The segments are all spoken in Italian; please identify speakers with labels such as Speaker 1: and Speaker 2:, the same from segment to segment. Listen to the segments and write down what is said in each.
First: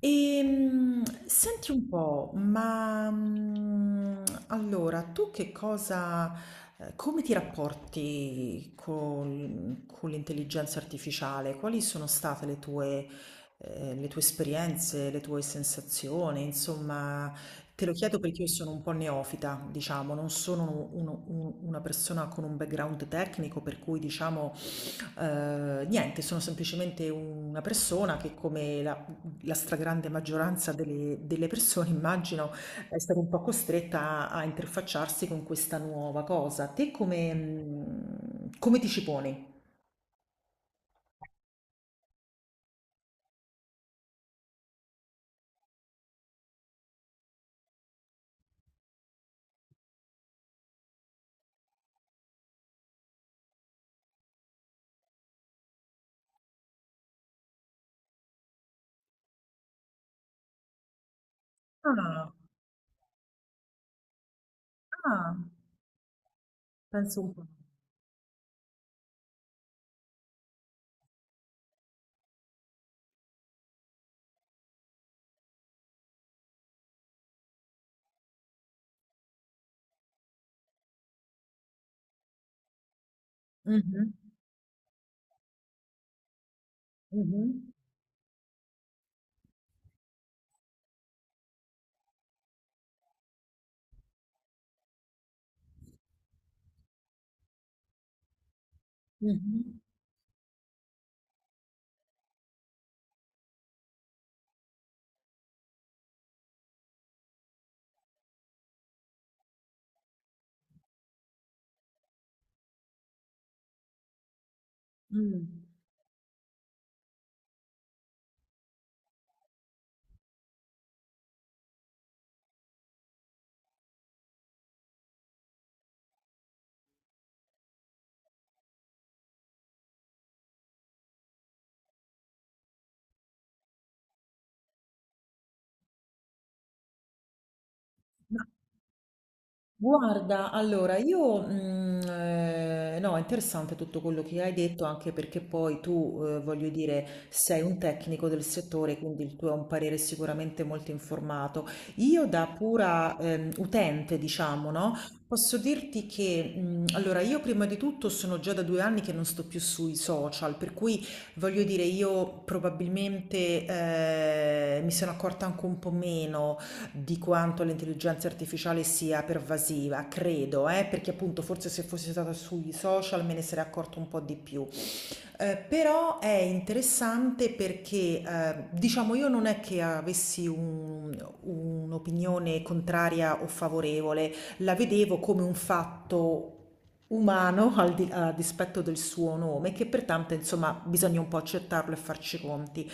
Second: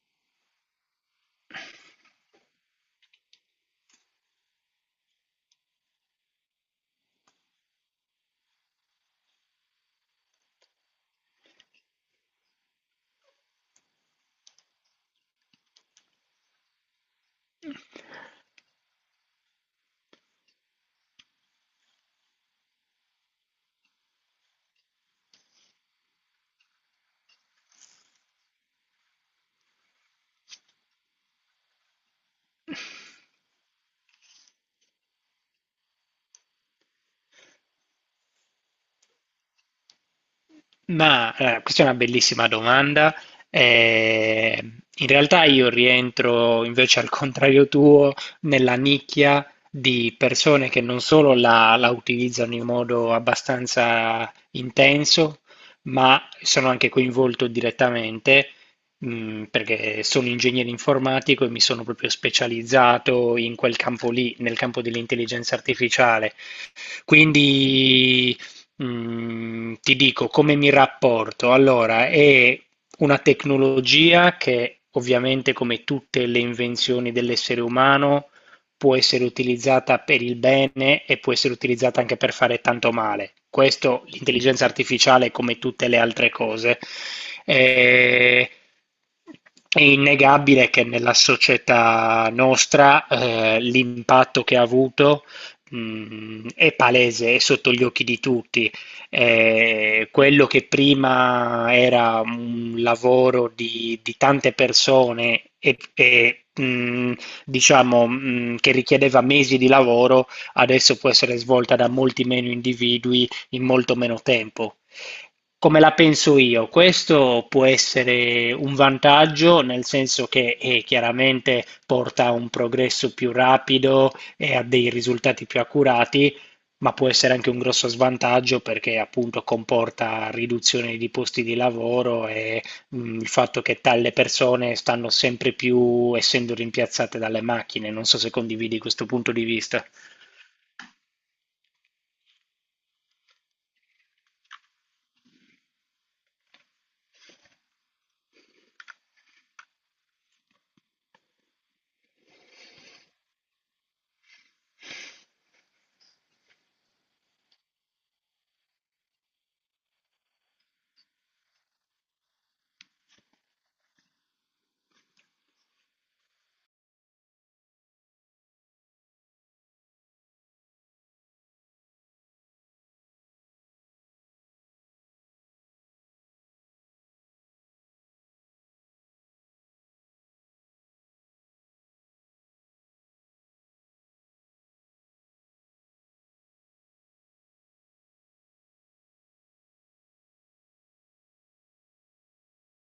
Speaker 1: Senti un po', ma allora tu che cosa, come ti rapporti con l'intelligenza artificiale? Quali sono state le tue, le tue esperienze, le tue sensazioni? Insomma, te lo chiedo perché io sono un po' neofita, diciamo, non sono una persona con un background tecnico, per cui diciamo. Niente, sono semplicemente una persona che come la stragrande maggioranza delle persone, immagino, è stata un po' costretta a interfacciarsi con questa nuova cosa. Te come, come ti ci poni?
Speaker 2: Questa è una bellissima domanda. Eh, In realtà io rientro invece al contrario tuo nella nicchia di persone che non solo la utilizzano in modo abbastanza intenso, ma sono anche coinvolto direttamente, perché sono ingegnere informatico e mi sono proprio
Speaker 1: Ah,
Speaker 2: specializzato in quel campo lì, nel campo
Speaker 1: ah,
Speaker 2: dell'intelligenza artificiale.
Speaker 1: penso un po'.
Speaker 2: Quindi ti dico come mi rapporto. Allora, è una tecnologia che ovviamente, come tutte le invenzioni dell'essere umano, può essere utilizzata per il bene e può essere utilizzata anche per fare tanto male. Questo
Speaker 1: Mhm,
Speaker 2: l'intelligenza artificiale, come tutte le altre cose.
Speaker 1: mhm,
Speaker 2: Eh, È innegabile che nella società nostra l'impatto che ha avuto è palese, è sotto gli occhi di tutti.
Speaker 1: mhm,
Speaker 2: Quello che prima era un lavoro di tante persone e, che richiedeva mesi di lavoro, adesso può essere svolta da molti meno individui in molto meno tempo.
Speaker 1: mm.
Speaker 2: Come la penso io? Questo può essere un vantaggio, nel senso che chiaramente porta a un progresso più rapido, e ha dei risultati più accurati, ma può essere anche un grosso svantaggio perché appunto comporta riduzione di posti di lavoro e il fatto che tale persone stanno sempre più essendo rimpiazzate dalle macchine. Non so se condividi questo punto di vista.
Speaker 1: Guarda, allora io, no, è interessante tutto quello che hai detto, anche perché poi tu, voglio dire, sei un tecnico del settore, quindi il tuo è un parere sicuramente molto informato. Io da pura, utente, diciamo, no, posso dirti che, allora io prima di tutto sono già da 2 anni che non sto più sui social, per cui voglio dire io probabilmente, mi sono accorta anche un po' meno di quanto l'intelligenza artificiale sia pervasiva, credo, perché appunto forse se fosse stata sui social me ne sarei accorto un po' di più. Però è interessante perché diciamo io non è che avessi un'opinione contraria o favorevole, la vedevo come un fatto umano a dispetto del suo nome, che pertanto insomma bisogna un po' accettarlo e farci i conti.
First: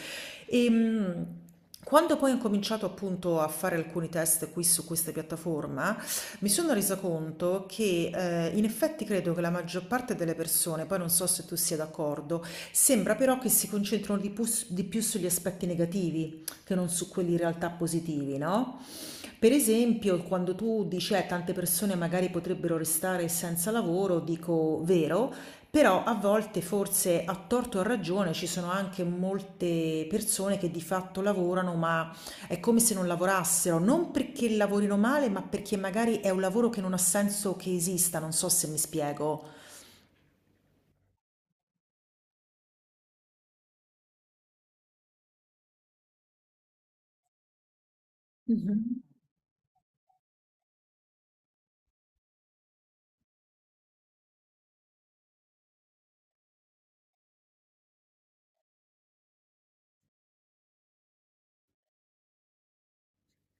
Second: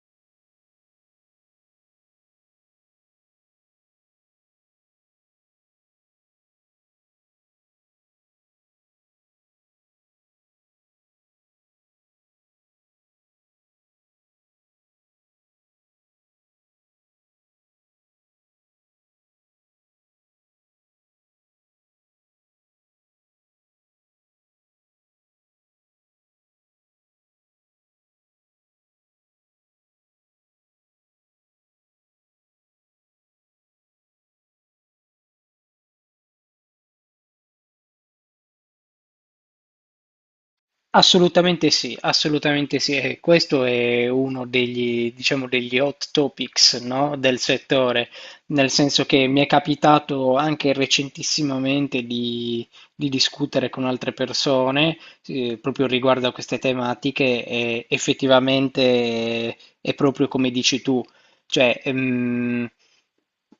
Speaker 1: Ehm, Quando poi ho incominciato appunto a fare alcuni test qui su questa piattaforma, mi sono resa conto che in effetti credo che la maggior parte delle persone, poi non so se tu sia d'accordo, sembra però che si concentrano più di più sugli aspetti negativi che non su quelli in realtà positivi, no? Per esempio, quando tu dici tante persone magari potrebbero restare senza lavoro, dico vero, però a volte forse a torto o a ragione ci sono anche molte persone che di fatto lavorano, ma è come se non lavorassero, non perché lavorino male, ma perché magari è un lavoro che non ha senso che esista, non so se mi spiego.
Speaker 2: Assolutamente sì, assolutamente sì. E questo è uno degli, diciamo, degli hot topics, no, del settore, nel
Speaker 1: Mh-mh.
Speaker 2: senso che mi è capitato anche recentissimamente di discutere con altre persone, proprio riguardo a queste tematiche e effettivamente è proprio come dici tu. Cioè,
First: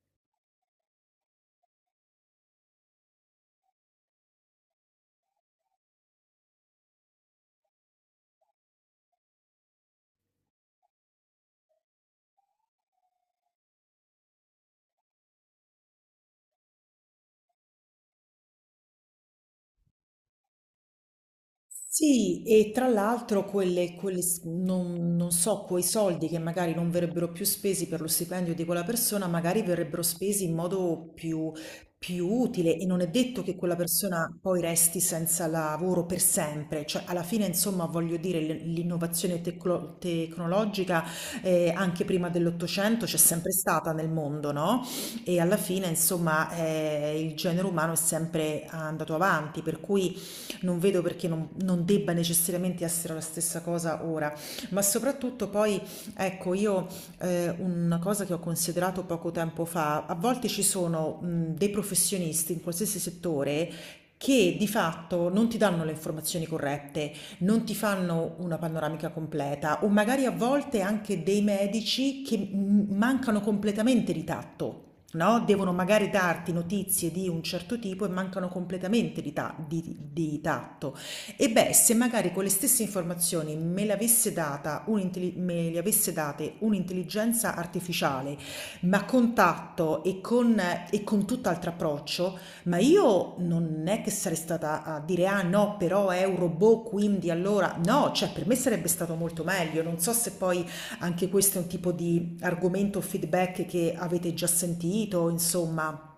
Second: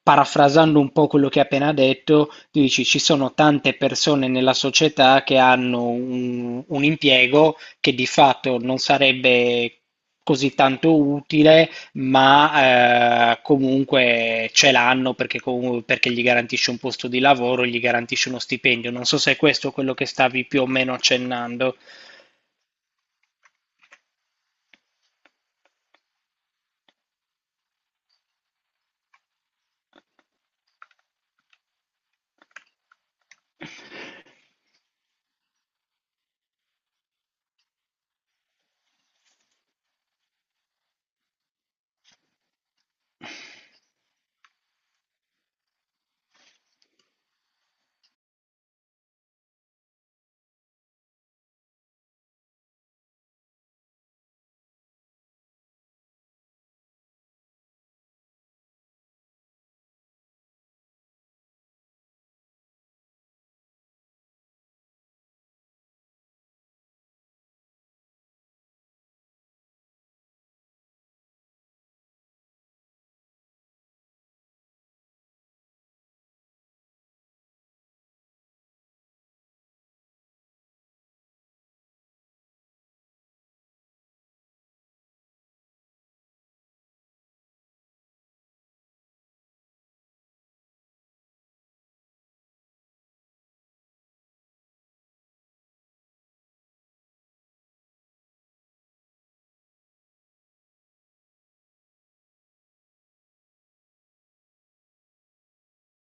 Speaker 2: parafrasando un po' quello che hai appena detto, tu dici ci sono tante persone nella società che hanno un impiego che di fatto non sarebbe così tanto utile, ma comunque ce l'hanno perché, perché gli garantisce un posto di lavoro, gli garantisce uno stipendio. Non so se è questo quello che stavi più o meno accennando.
Speaker 1: Sì, e tra l'altro quelle non so, quei soldi che magari non verrebbero più spesi per lo stipendio di quella persona, magari verrebbero spesi in modo più utile e non è detto che quella persona poi resti senza lavoro per sempre, cioè alla fine insomma voglio dire l'innovazione tecnologica anche prima dell'Ottocento c'è sempre stata nel mondo, no? E alla fine insomma il genere umano è sempre andato avanti, per cui non vedo perché non debba necessariamente essere la stessa cosa ora, ma soprattutto poi, ecco, io una cosa che ho considerato poco tempo fa, a volte ci sono dei professionisti in qualsiasi settore che di fatto non ti danno le informazioni corrette, non ti fanno una panoramica completa o magari a volte anche dei medici che mancano completamente di tatto, no? Devono magari darti notizie di un certo tipo e mancano completamente di tatto. E beh, se magari quelle stesse informazioni me le avesse data me le avesse date un'intelligenza artificiale, ma con tatto e con tutt'altro approccio, ma io non è che sarei stata a dire ah no, però è un robot, quindi allora no, cioè per me sarebbe stato molto meglio. Non so se poi anche questo è un tipo di argomento o feedback che avete già sentito, insomma.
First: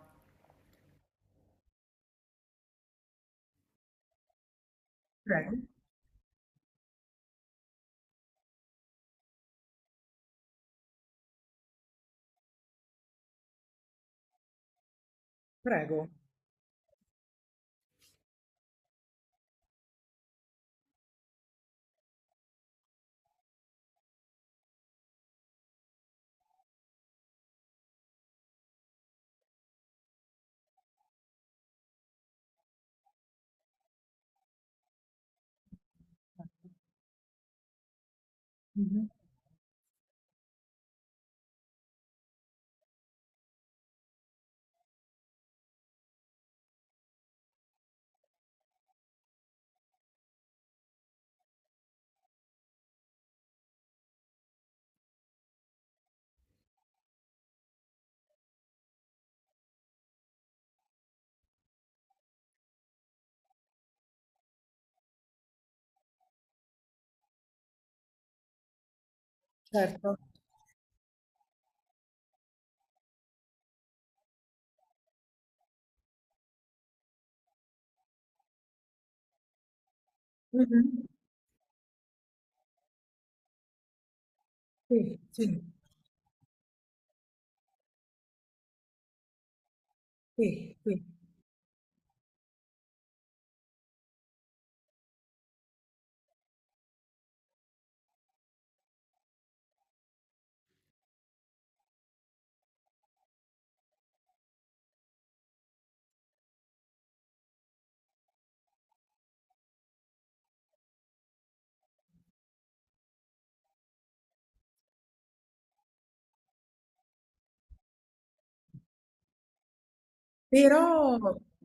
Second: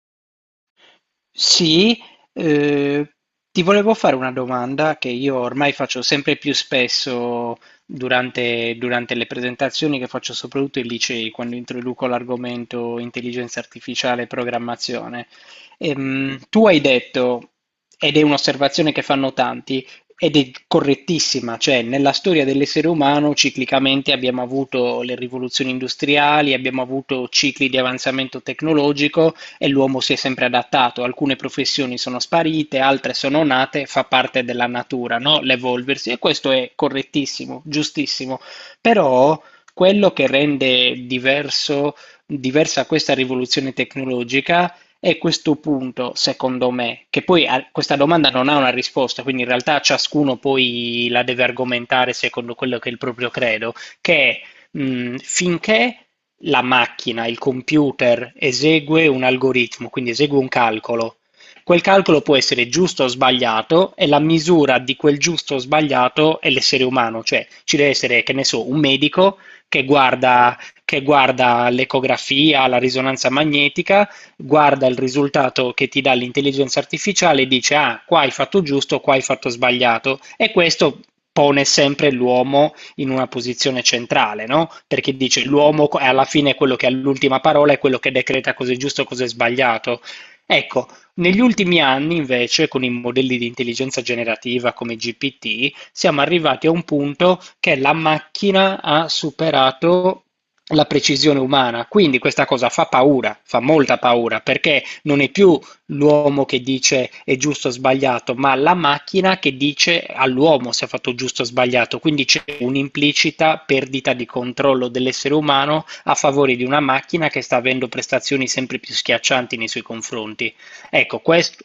Speaker 2: Sì, eh, ti volevo fare una domanda che io
Speaker 1: Prego,
Speaker 2: ormai faccio sempre più spesso durante le presentazioni che faccio soprattutto ai licei, quando introduco l'argomento intelligenza artificiale e programmazione.
Speaker 1: prego.
Speaker 2: Tu hai detto, ed è un'osservazione che fanno tanti, ed è correttissima, cioè nella storia dell'essere umano ciclicamente abbiamo avuto le rivoluzioni industriali, abbiamo avuto cicli di avanzamento tecnologico e l'uomo si è sempre adattato, alcune professioni sono sparite, altre sono nate, fa parte della natura, no? L'evolversi e questo è correttissimo, giustissimo,
Speaker 1: Mhm.
Speaker 2: però quello che rende diversa questa rivoluzione tecnologica è questo punto, secondo me, che poi questa domanda non ha una risposta, quindi in realtà ciascuno poi la deve argomentare secondo quello che è il proprio credo, che finché la macchina, il computer esegue un algoritmo, quindi esegue un calcolo. Quel calcolo può essere giusto o sbagliato e la misura di quel giusto o sbagliato è l'essere umano, cioè ci deve essere, che ne so, un medico che
Speaker 1: Certo.
Speaker 2: guarda, che guarda l'ecografia, la risonanza magnetica, guarda il risultato che ti dà l'intelligenza artificiale e dice ah, qua hai fatto giusto, qua hai fatto sbagliato e questo
Speaker 1: Mhm.
Speaker 2: pone sempre l'uomo in una posizione centrale, no? Perché
Speaker 1: Sì,
Speaker 2: dice
Speaker 1: sì,
Speaker 2: l'uomo è alla fine quello che ha l'ultima parola, è quello che decreta cosa è giusto e cosa è sbagliato.
Speaker 1: sì,
Speaker 2: Ecco,
Speaker 1: sì.
Speaker 2: negli ultimi anni invece, con i modelli di intelligenza generativa come GPT, siamo arrivati a un punto che la macchina ha superato la precisione umana. Quindi questa cosa fa paura, fa molta paura, perché non è più l'uomo che dice è giusto o sbagliato, ma la macchina che dice all'uomo se ha fatto giusto o sbagliato. Quindi c'è un'implicita perdita di controllo dell'essere umano a favore di una macchina che sta avendo prestazioni sempre più schiaccianti nei suoi confronti.
Speaker 1: Però,
Speaker 2: Ecco, questo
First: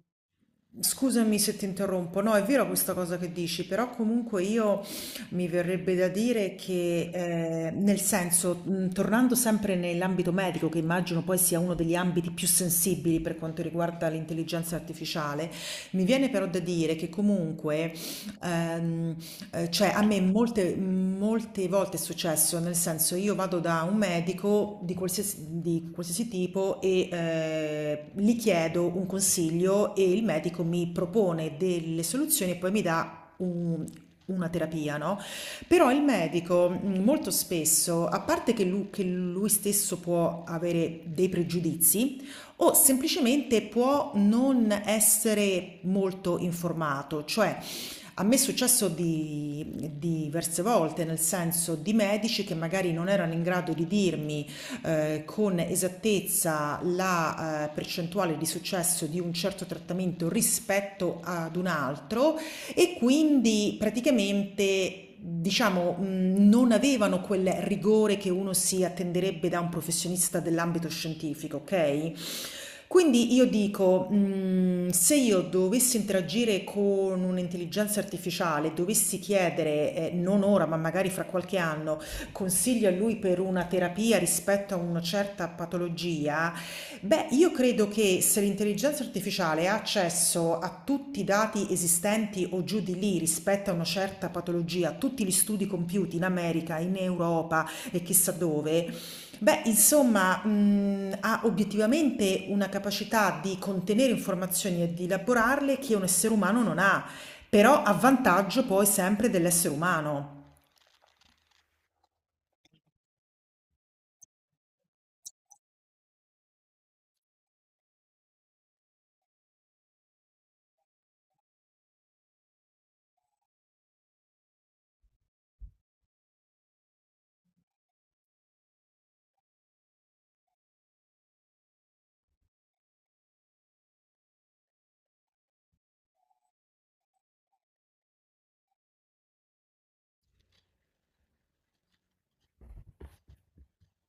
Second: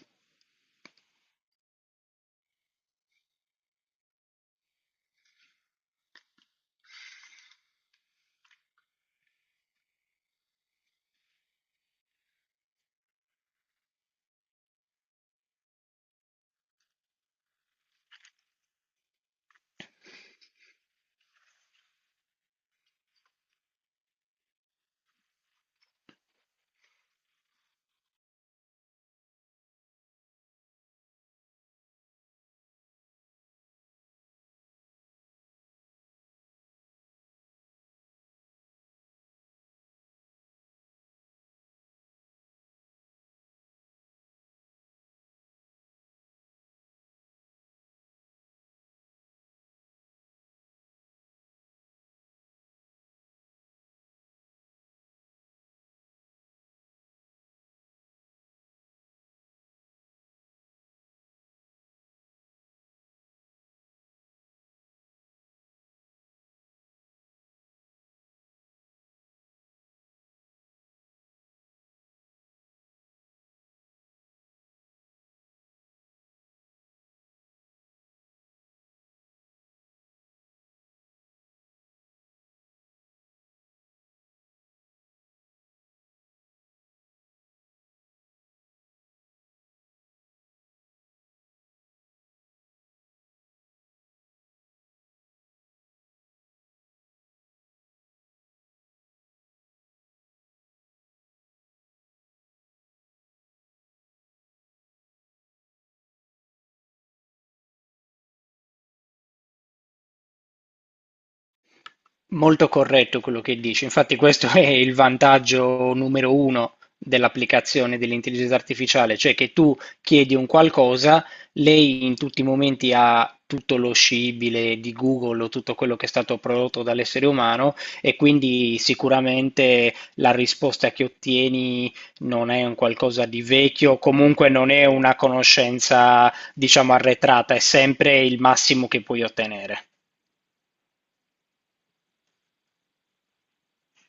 Speaker 1: scusami se ti interrompo, no, è vero questa cosa che dici, però comunque io mi verrebbe da dire che, nel senso, tornando sempre nell'ambito medico, che immagino poi sia uno degli ambiti più sensibili per quanto riguarda l'intelligenza artificiale, mi viene però da dire che comunque, ehm, cioè a me molte volte è successo, nel senso io vado da un medico di qualsiasi tipo e gli chiedo un consiglio e il medico mi propone delle soluzioni e poi mi dà una terapia, no? Però il medico molto spesso, a parte che che lui stesso può avere dei pregiudizi, o semplicemente può non essere molto informato, cioè a me è successo di diverse volte, nel senso di medici che magari non erano in grado di dirmi, con esattezza la percentuale di successo di un certo trattamento rispetto ad un altro e quindi praticamente diciamo, non avevano quel rigore che uno si attenderebbe da un professionista dell'ambito scientifico, ok? Quindi io dico, se io dovessi interagire con un'intelligenza artificiale, dovessi chiedere, non ora, ma magari fra qualche anno, consigli a lui per una terapia rispetto a una certa patologia. Beh, io credo che se l'intelligenza artificiale ha accesso a tutti i dati esistenti o giù di lì rispetto a una certa patologia, a tutti gli studi compiuti in America, in Europa e chissà dove, beh, insomma, ha obiettivamente una capacità di contenere informazioni e di elaborarle che un essere umano non ha, però a vantaggio poi sempre dell'essere umano.
Speaker 2: Molto corretto quello che dici, infatti questo è il vantaggio numero uno dell'applicazione dell'intelligenza artificiale, cioè che tu chiedi un qualcosa, lei in tutti i momenti ha tutto lo scibile di Google o tutto quello che è stato prodotto dall'essere umano e quindi sicuramente la risposta che ottieni non è un qualcosa di vecchio, comunque non è una conoscenza, diciamo, arretrata, è sempre il massimo che puoi ottenere.